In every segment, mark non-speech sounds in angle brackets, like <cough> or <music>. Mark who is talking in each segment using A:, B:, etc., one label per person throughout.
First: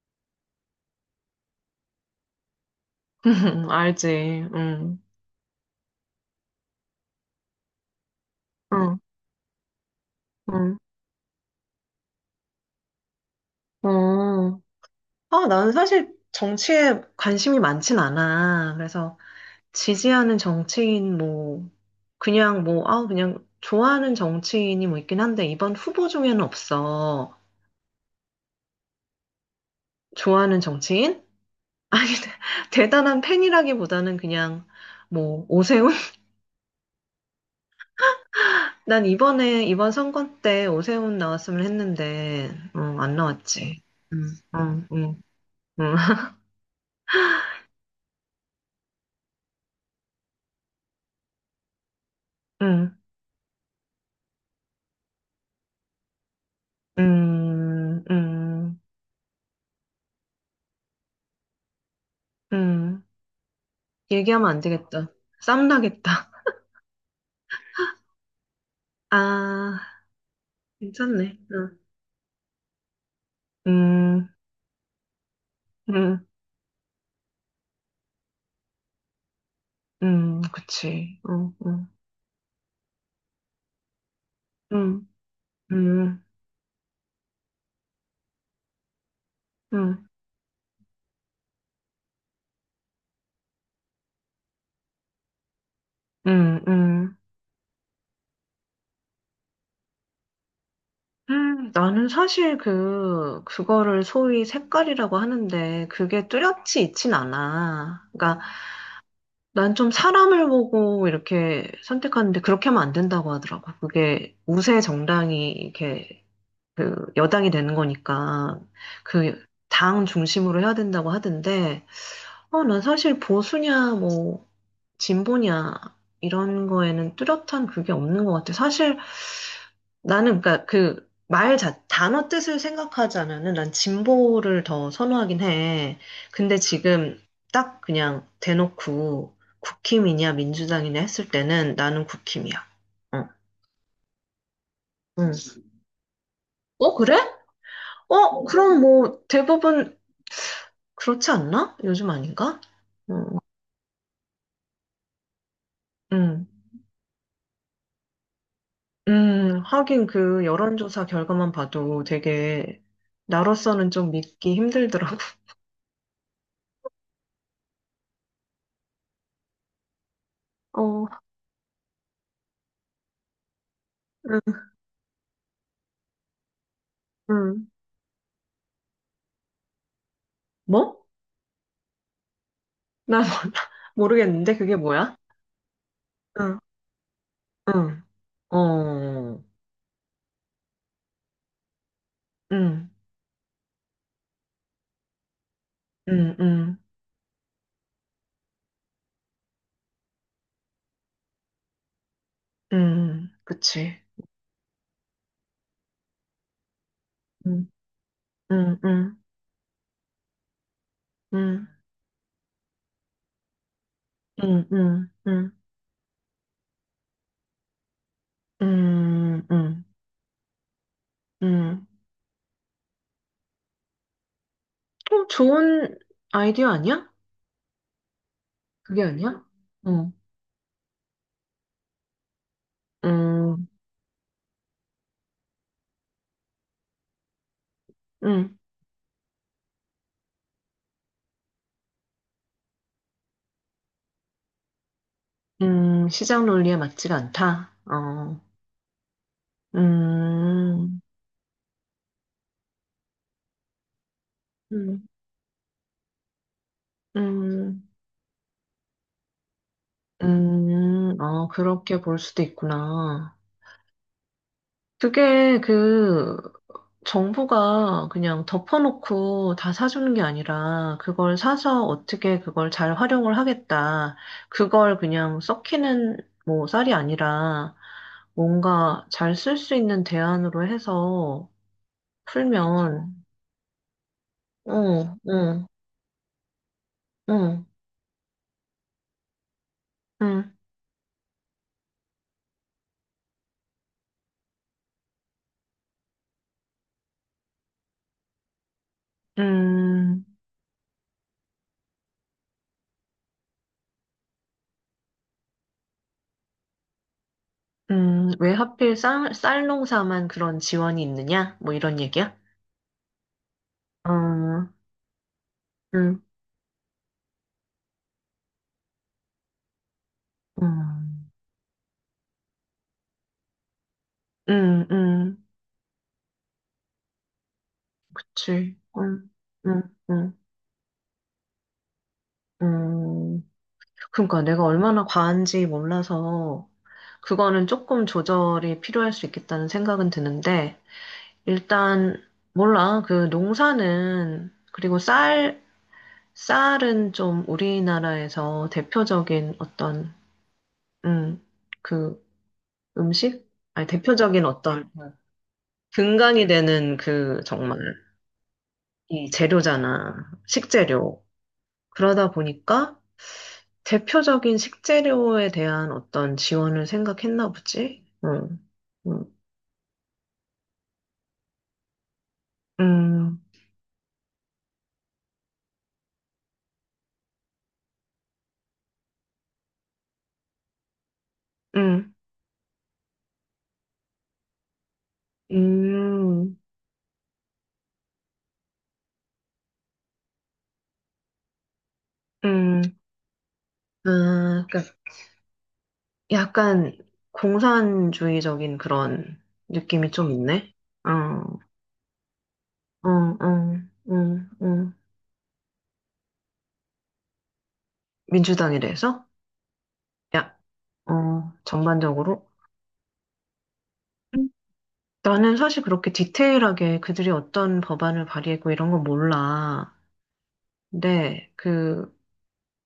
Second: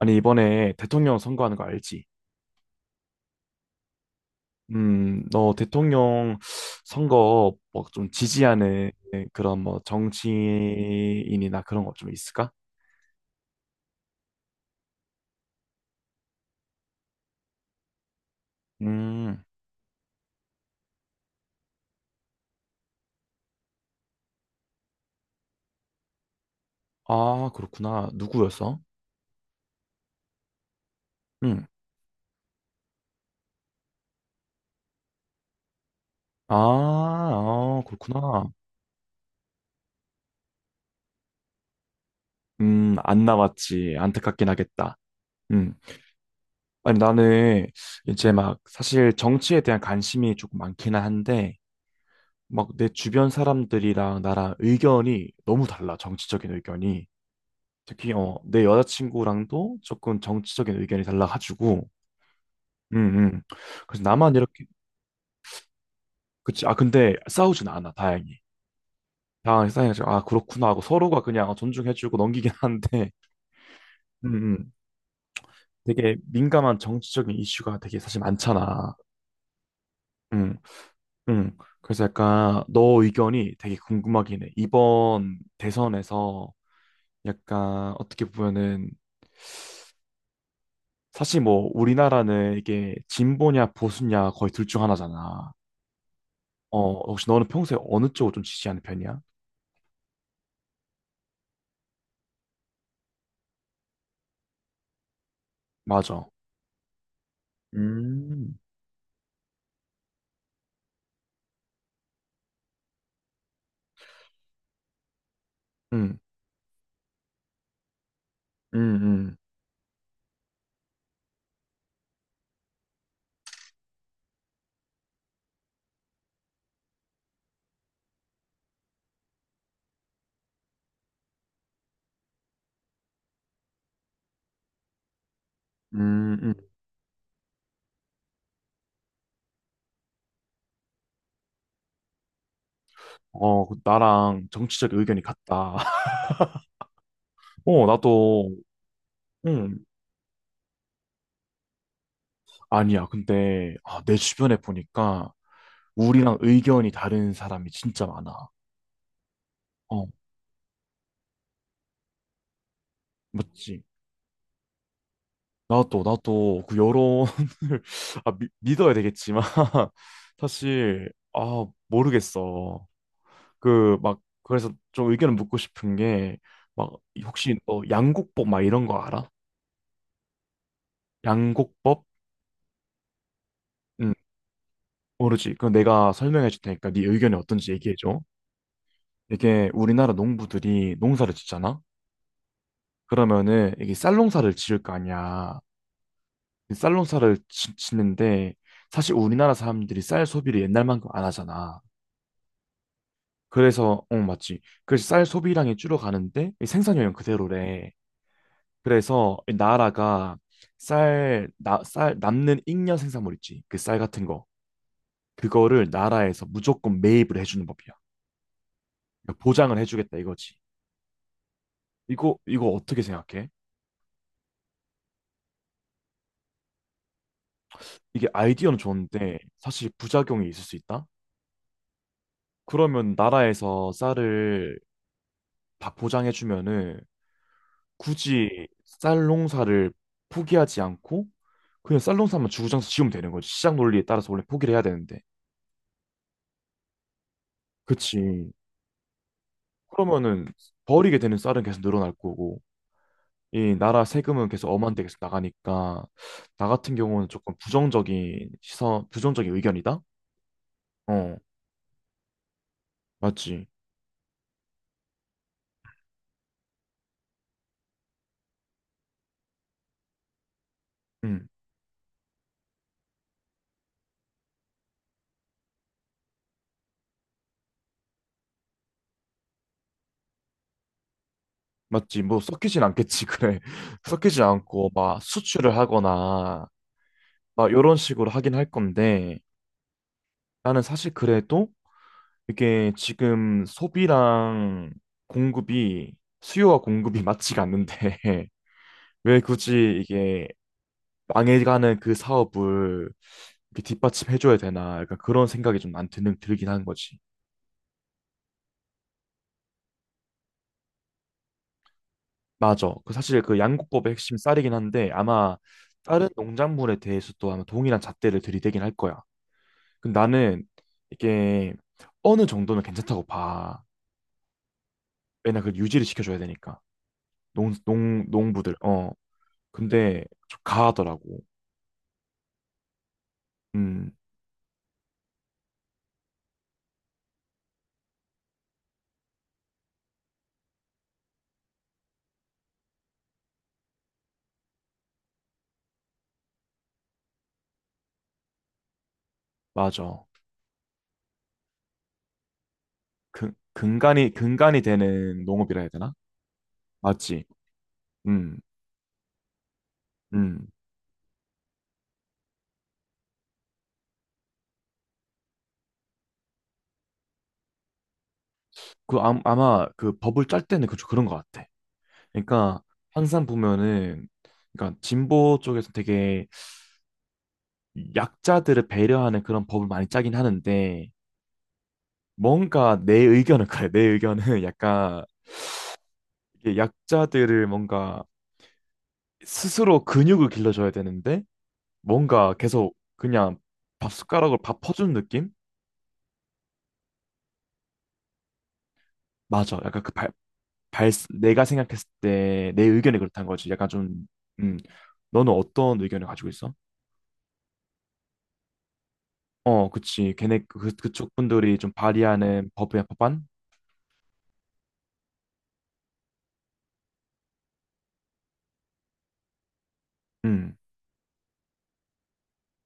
A: 아니, 이번에 대통령 선거하는 거 알지?
B: <laughs> 알지. 응.
A: 너 대통령 선거 뭐 좀 지지하는
B: 응.
A: 그런 뭐
B: 응.
A: 정치인이나 그런 거 좀 있을까?
B: 어. 아, 나는 사실 정치에 관심이 많진 않아. 그래서
A: 음,
B: 지지하는 정치인 뭐 그냥 뭐 아, 그냥 좋아하는 정치인이 뭐 있긴 한데 이번 후보 중에는 없어.
A: 아, 그렇구나. 누구였어?
B: 좋아하는 정치인?
A: 음,
B: 아니, <laughs> 대단한 팬이라기보다는 그냥 뭐 오세훈? <laughs>
A: 아, 아, 그렇구나.
B: 난 이번 선거 때 오세훈 나왔으면 했는데 어, 안
A: 안
B: 나왔지.
A: 나왔지.
B: 응.
A: 안타깝긴
B: 응.
A: 하겠다.
B: 응.
A: 음,
B: 응.
A: 아니, 나는 이제 막 사실 정치에 대한 관심이 조금 많기는 한데, 막 내
B: <laughs>
A: 주변 사람들이랑 나랑 의견이 너무 달라, 정치적인 의견이.
B: 음,
A: 특히 내
B: 음,
A: 여자친구랑도 조금 정치적인 의견이 달라가지고
B: 음.
A: 음, 음. 그래서 나만
B: 얘기하면 안
A: 이렇게
B: 되겠다. 쌈 나겠다.
A: 그치. 아 근데 싸우진 않아, 다행히. 다행히
B: 아,
A: 싸우지. 아 그렇구나 하고 서로가
B: 괜찮네.
A: 그냥
B: 응.
A: 존중해주고 넘기긴 하는데
B: 음,
A: 음, 음. 되게
B: 음,
A: 민감한 정치적인 이슈가 되게 사실 많잖아. 음,
B: 그치. 응, 응,
A: 그래서 약간 너 의견이 되게 궁금하긴 해
B: 응,
A: 이번
B: 응,
A: 대선에서. 약간 어떻게 보면은
B: 응,
A: 사실 뭐 우리나라는 이게 진보냐 보수냐 거의 둘 중 하나잖아.
B: 응,
A: 어,
B: 응.
A: 혹시 너는 평소에 어느 쪽을 좀 지지하는 편이야?
B: 나는 사실 그거를 소위 색깔이라고 하는데, 그게
A: 맞아.
B: 뚜렷이 있진 않아. 그러니까,
A: 음,
B: 난 좀 사람을 보고 이렇게 선택하는데, 그렇게 하면 안 된다고 하더라고. 그게 우세 정당이
A: 응,
B: 이렇게 그 여당이 되는 거니까
A: 음, 음,
B: 그 당 중심으로 해야 된다고 하던데 어, 난 사실 보수냐 뭐 진보냐 이런 거에는 뚜렷한 그게 없는 것 같아. 사실 나는 그러니까 그 말 자, 단어 뜻을 생각하자면은 난 진보를 더 선호하긴 해.
A: 음, 음.
B: 근데 지금 딱 그냥 대놓고 국힘이냐 민주당이냐 했을 때는 나는 국힘이야. 어,
A: 어, 그 나랑 정치적 의견이
B: 응.
A: 같다. <laughs>
B: 어, 그래?
A: 어,
B: 어,
A: 나도.
B: 그럼 뭐
A: 응,
B: 대부분 그렇지 않나? 요즘 아닌가?
A: 아니야.
B: 음,
A: 근데, 아, 내 주변에 보니까 우리랑
B: 음,
A: 의견이 다른 사람이 진짜 많아. 어,
B: 하긴 그 여론조사 결과만 봐도 되게
A: 맞지.
B: 나로서는 좀 믿기 힘들더라고.
A: 나도, 나도 그 여론을, <laughs> 아, 믿어야 되겠지만, <laughs>
B: 어,
A: 사실, 아, 모르겠어. 그 막
B: 음,
A: 그래서 좀 의견을 묻고 싶은 게 막 혹시
B: 음.
A: 너 양곡법 막 이런 거 알아?
B: 뭐?
A: 양곡법?
B: 나 몰라. <laughs>
A: 응.
B: 모르겠는데 그게 뭐야?
A: 모르지. 그럼 내가 설명해
B: 응,
A: 줄 테니까 네 의견이 어떤지 얘기해
B: 응,
A: 줘.
B: 어,
A: 이게 우리나라 농부들이 농사를 짓잖아.
B: 응,
A: 그러면은 이게 쌀농사를 지을 거 아니야.
B: 응,
A: 이
B: 응,
A: 쌀농사를 짓는데 사실 우리나라 사람들이 쌀 소비를 옛날만큼 안 하잖아.
B: 응, 그치.
A: 그래서 어, 맞지. 그래서 쌀 소비량이 줄어가는데 이 생산량은
B: 응,
A: 그대로래.
B: 응, 응,
A: 그래서 이 나라가
B: 응,
A: 쌀 남는 잉여 생산물 있지. 그 쌀 같은 거.
B: 응, 응, 응,
A: 그거를 나라에서 무조건 매입을 해주는 법이야. 그러니까
B: 응,
A: 보장을
B: 응,
A: 해주겠다 이거지.
B: 응.
A: 이거 이거 어떻게 생각해?
B: 좀 좋은 아이디어 아니야?
A: 이게 아이디어는
B: 그게
A: 좋은데
B: 아니야?
A: 사실
B: 어,
A: 부작용이 있을 수 있다? 그러면
B: 음,
A: 나라에서 쌀을 다 보장해주면은
B: 음,
A: 굳이 쌀 농사를 포기하지 않고 그냥 쌀 농사만 주구장창 지으면 되는 거지. 시장 논리에 따라서 원래 포기를 해야 되는데.
B: 시장 논리에 맞지가 않다. 어,
A: 그치. 그러면은
B: 음,
A: 버리게 되는 쌀은 계속 늘어날 거고 이 나라 세금은 계속 엄한데
B: 음,
A: 계속 나가니까 나 같은 경우는 조금
B: 음,
A: 부정적인 시선, 부정적인 의견이다? 어,
B: 어, 그렇게 볼 수도 있구나.
A: 맞지.
B: 그게 그 정부가 그냥 덮어놓고 다 사주는 게 아니라 그걸
A: 응
B: 사서 어떻게 그걸 잘 활용을 하겠다. 그걸 그냥 썩히는 뭐 쌀이 아니라 뭔가 잘 쓸 수 있는 대안으로 해서
A: 맞지. 뭐 섞이진
B: 풀면,
A: 않겠지. 그래. <laughs> 섞이지 않고
B: 응,
A: 막
B: 응,
A: 수출을 하거나
B: 응,
A: 막 이런 식으로 하긴 할 건데
B: 응,
A: 나는 사실 그래도 이게 지금 소비랑 공급이 수요와 공급이 맞지가 않는데 <laughs> 왜 굳이
B: 음,
A: 이게 망해가는 그 사업을 이렇게 뒷받침해줘야 되나 약간 그런 생각이 좀 안 드는 들긴 한 거지.
B: 왜 하필 쌀 농사만 그런 지원이 있느냐? 뭐 이런 얘기야?
A: 맞아. 그 사실 그 양국법의 핵심 쌀이긴
B: 음,
A: 한데 아마
B: 음,
A: 다른 농작물에 대해서도 아마 동일한 잣대를 들이대긴 할 거야. 근데 나는
B: 음,
A: 이게 어느 정도는 괜찮다고 봐.
B: 음, 음,
A: 왜냐 그 유지를 시켜줘야 되니까 농 농 농부들.
B: 그치.
A: 어.
B: 음,
A: 근데
B: 음.
A: 좀 가하더라고.
B: 음,
A: 음
B: 그러니까 내가 얼마나 과한지 몰라서 그거는 조금 조절이 필요할 수 있겠다는 생각은 드는데 일단 몰라. 그 농사는 그리고 쌀 쌀은 좀 우리나라에서 대표적인 어떤
A: 맞아.
B: 음, 그 음식?
A: 근
B: 아니
A: 근간이
B: 대표적인
A: 근간이
B: 어떤
A: 되는 농업이라 해야 되나?
B: 근간이 되는 그
A: 맞지.
B: 정말
A: 음
B: 이 재료잖아.
A: 음.
B: 식재료. 그러다 보니까 대표적인 식재료에 대한 어떤 지원을 생각했나 보지? 응,
A: 그
B: 응,
A: 아, 아마 그 법을 짤 때는 그 그런 것 같아. 그러니까
B: 음,
A: 항상 보면은 그러니까 진보 쪽에서 되게 약자들을 배려하는 그런 법을 많이 짜긴 하는데
B: 음,
A: 뭔가 내 의견은 <laughs> 그래. 내 의견은 <laughs> 약간
B: 음, 음,
A: 이게 약자들을 뭔가 스스로 근육을 길러줘야 되는데 뭔가 계속 그냥 밥 숟가락으로
B: 아,
A: 밥
B: 그러니까
A: 퍼주는 느낌?
B: 약간 공산주의적인 그런
A: 맞아. 약간
B: 느낌이
A: 그
B: 좀 있네.
A: 발,
B: 어,
A: 내가 생각했을 때 내
B: 어,
A: 의견이 그렇다는 거지.
B: 어,
A: 약간 좀,
B: 음,
A: 음,
B: 음.
A: 너는 어떤 의견을 가지고 있어?
B: 민주당에 대해서?
A: 어, 그치.
B: 야,
A: 걔네 그, 그쪽
B: 어,
A: 분들이 좀
B: 전반적으로?
A: 발의하는 법의 법안?
B: 음, 나는 사실 그렇게 디테일하게 그들이 어떤 법안을 발의했고 이런 건 몰라.
A: 음.
B: 근데 그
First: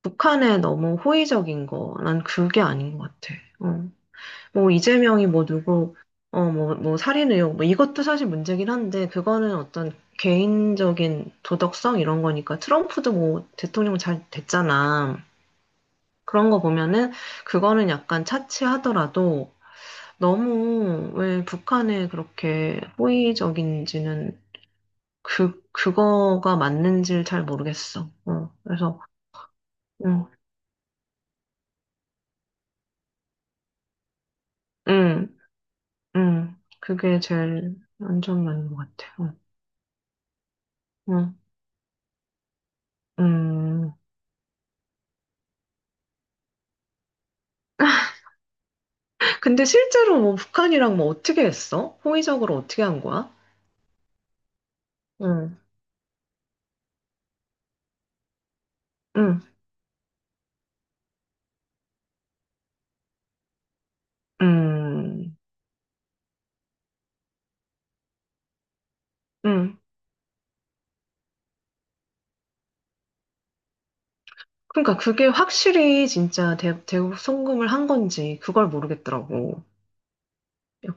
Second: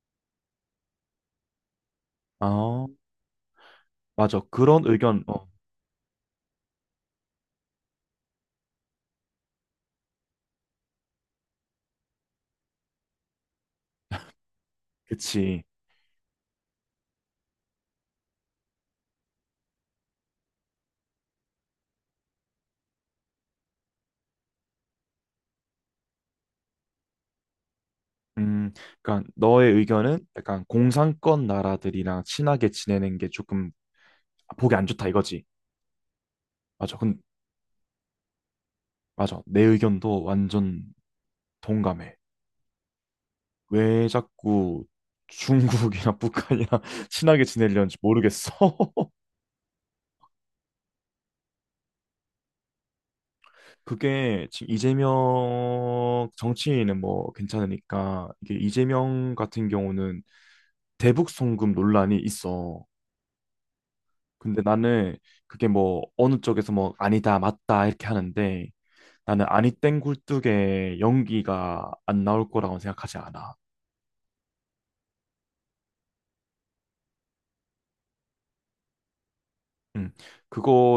B: 북한에 너무 호의적인 거, 난 그게
A: 아,
B: 아닌 것 같아. 어.
A: 맞아.
B: 뭐,
A: 그런 의견,
B: 이재명이 뭐
A: 어,
B: 누구, 어, 뭐, 뭐 살인 의혹, 뭐 이것도 사실 문제긴 한데, 그거는 어떤 개인적인 도덕성 이런 거니까, 트럼프도 뭐 대통령 잘 됐잖아.
A: 그치.
B: 그런 거 보면은, 그거는 약간 차치하더라도, 너무 왜 북한에 그렇게 호의적인지는 그거가 맞는지를 잘 모르겠어. 어,
A: 음,
B: 그래서,
A: 그러니까 너의 의견은
B: 응,
A: 약간 공산권 나라들이랑 친하게 지내는 게 조금 보기 안 좋다
B: 응.
A: 이거지. 맞아.
B: 그게
A: 근
B: 제일 안전한 것 같아요.
A: 맞아. 내 의견도 완전
B: 음,
A: 동감해.
B: 음.
A: 왜 자꾸 중국이나 북한이랑 <laughs> 친하게 지내려는지 모르겠어. <laughs>
B: 근데 실제로 뭐 북한이랑 뭐 어떻게 했어? 호의적으로 어떻게 한 거야?
A: 그게 지금
B: 응
A: 이재명 정치인은 뭐 괜찮으니까 이게 이재명
B: 응
A: 같은 경우는 대북 송금 논란이 있어.
B: 응
A: 근데 나는 그게 뭐 어느 쪽에서 뭐 아니다 맞다 이렇게 하는데 나는 아니
B: 응.
A: 땡 굴뚝에 연기가 안 나올 거라고 생각하지 않아.
B: 그러니까 그게 확실히 진짜 대북 송금을 한 건지 그걸 모르겠더라고.
A: 음.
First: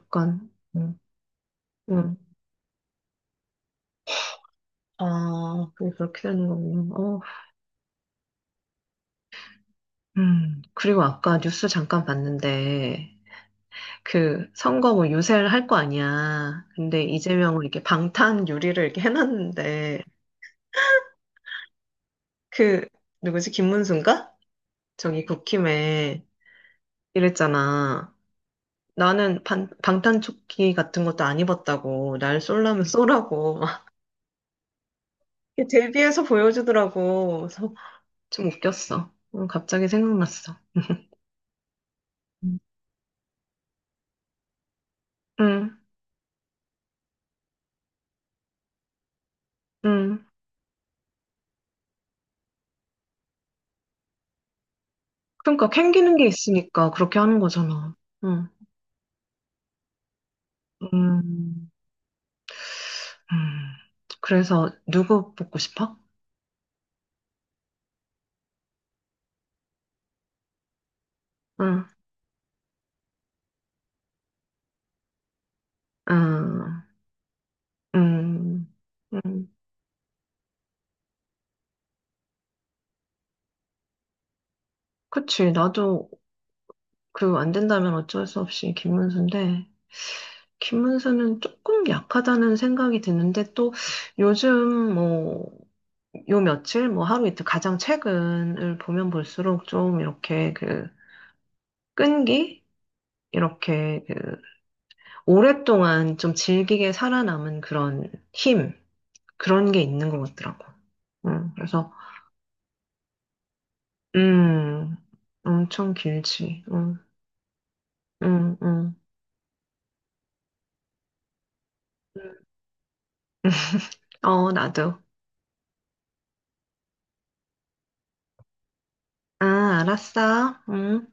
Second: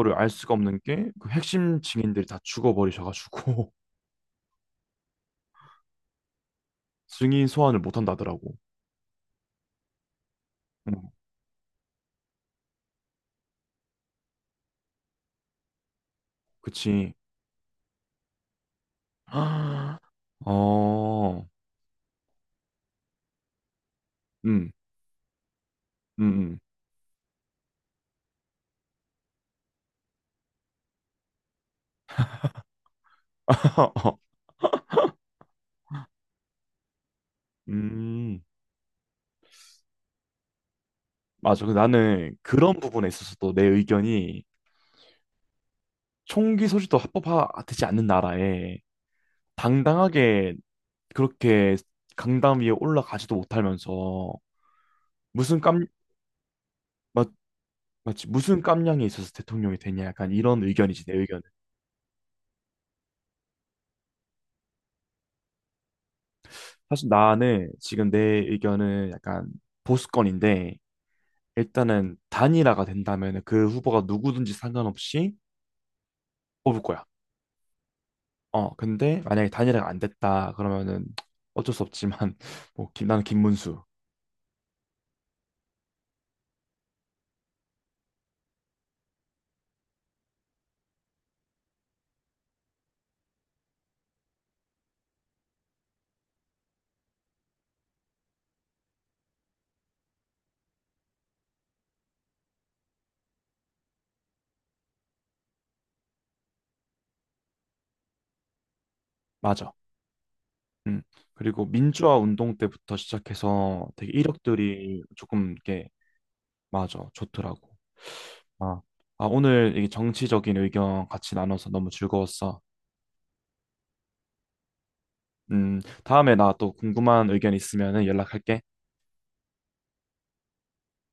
A: 그거를 알 수가 없는
B: 응
A: 게 그 핵심
B: 응.
A: 증인들이 다 죽어버리셔가지고
B: 아, 그게 그렇게 되는 거군요.
A: <laughs>
B: 어,
A: 증인 소환을 못 한다더라고. 음,
B: 그리고 아까 뉴스 잠깐 봤는데, 그 선거 뭐 유세를 할 거 아니야. 근데
A: 그치.
B: 이재명을 이렇게 방탄 유리를 이렇게
A: <gasps>
B: 해놨는데
A: 어,
B: 그 누구지 김문수인가?
A: 음,
B: 저기 국힘에
A: 음.
B: 이랬잖아. 나는 방탄조끼 같은 것도 안 입었다고 날 쏠라면 쏘라고 막
A: <laughs>
B: <laughs> 데뷔해서 보여주더라고. 그래서
A: 음,
B: 좀 웃겼어. 어, 갑자기 생각났어.
A: 맞아. 근데 나는
B: 응,
A: 그런 부분에 있어서도 내 의견이
B: 응.
A: 총기 소지도 합법화되지 않는 나라에
B: 응.
A: 당당하게 그렇게 강당 위에 올라가지도 못하면서 무슨
B: 그러니까
A: 깜,
B: 캥기는 게 있으니까 그렇게
A: 맞,
B: 하는 거잖아.
A: 맞지?
B: 응.
A: 무슨 깜냥이 있어서 대통령이 되냐? 약간 이런 의견이지, 내 의견은.
B: 음, 음. 그래서 누구 뽑고 싶어?
A: 사실 나는 지금 내 의견은 약간 보수권인데
B: 응,
A: 일단은 단일화가 된다면 그 후보가 누구든지 상관없이 뽑을
B: 응,
A: 거야.
B: 응,
A: 어, 근데
B: 응.
A: 만약에 단일화가 안 됐다 그러면은 어쩔 수 없지만 <laughs> 뭐 김, 나는 김문수.
B: 그치. 나도 그 안 된다면 어쩔 수 없이 김문수인데, 김문수는 조금 약하다는 생각이 드는데, 또 요즘 뭐, 요 며칠, 뭐 하루 이틀 가장 최근을 보면 볼수록 좀 이렇게 그 끈기? 이렇게 그 오랫동안 좀 질기게 살아남은 그런 힘,
A: 맞아.
B: 그런 게 있는 것 같더라고.
A: 음.
B: 응,
A: 그리고
B: 그래서
A: 민주화 운동 때부터 시작해서 되게
B: 음,
A: 이력들이 조금 이렇게
B: 엄청 길지. 응,
A: 맞아 좋더라고.
B: 응,
A: 아,
B: 응.
A: 아 오늘 이 정치적인 의견 같이 나눠서 너무
B: 응.
A: 즐거웠어.
B: 어, 나도.
A: 다음에 나 또 궁금한 의견 있으면 연락할게.
B: 아, 알았어. 응.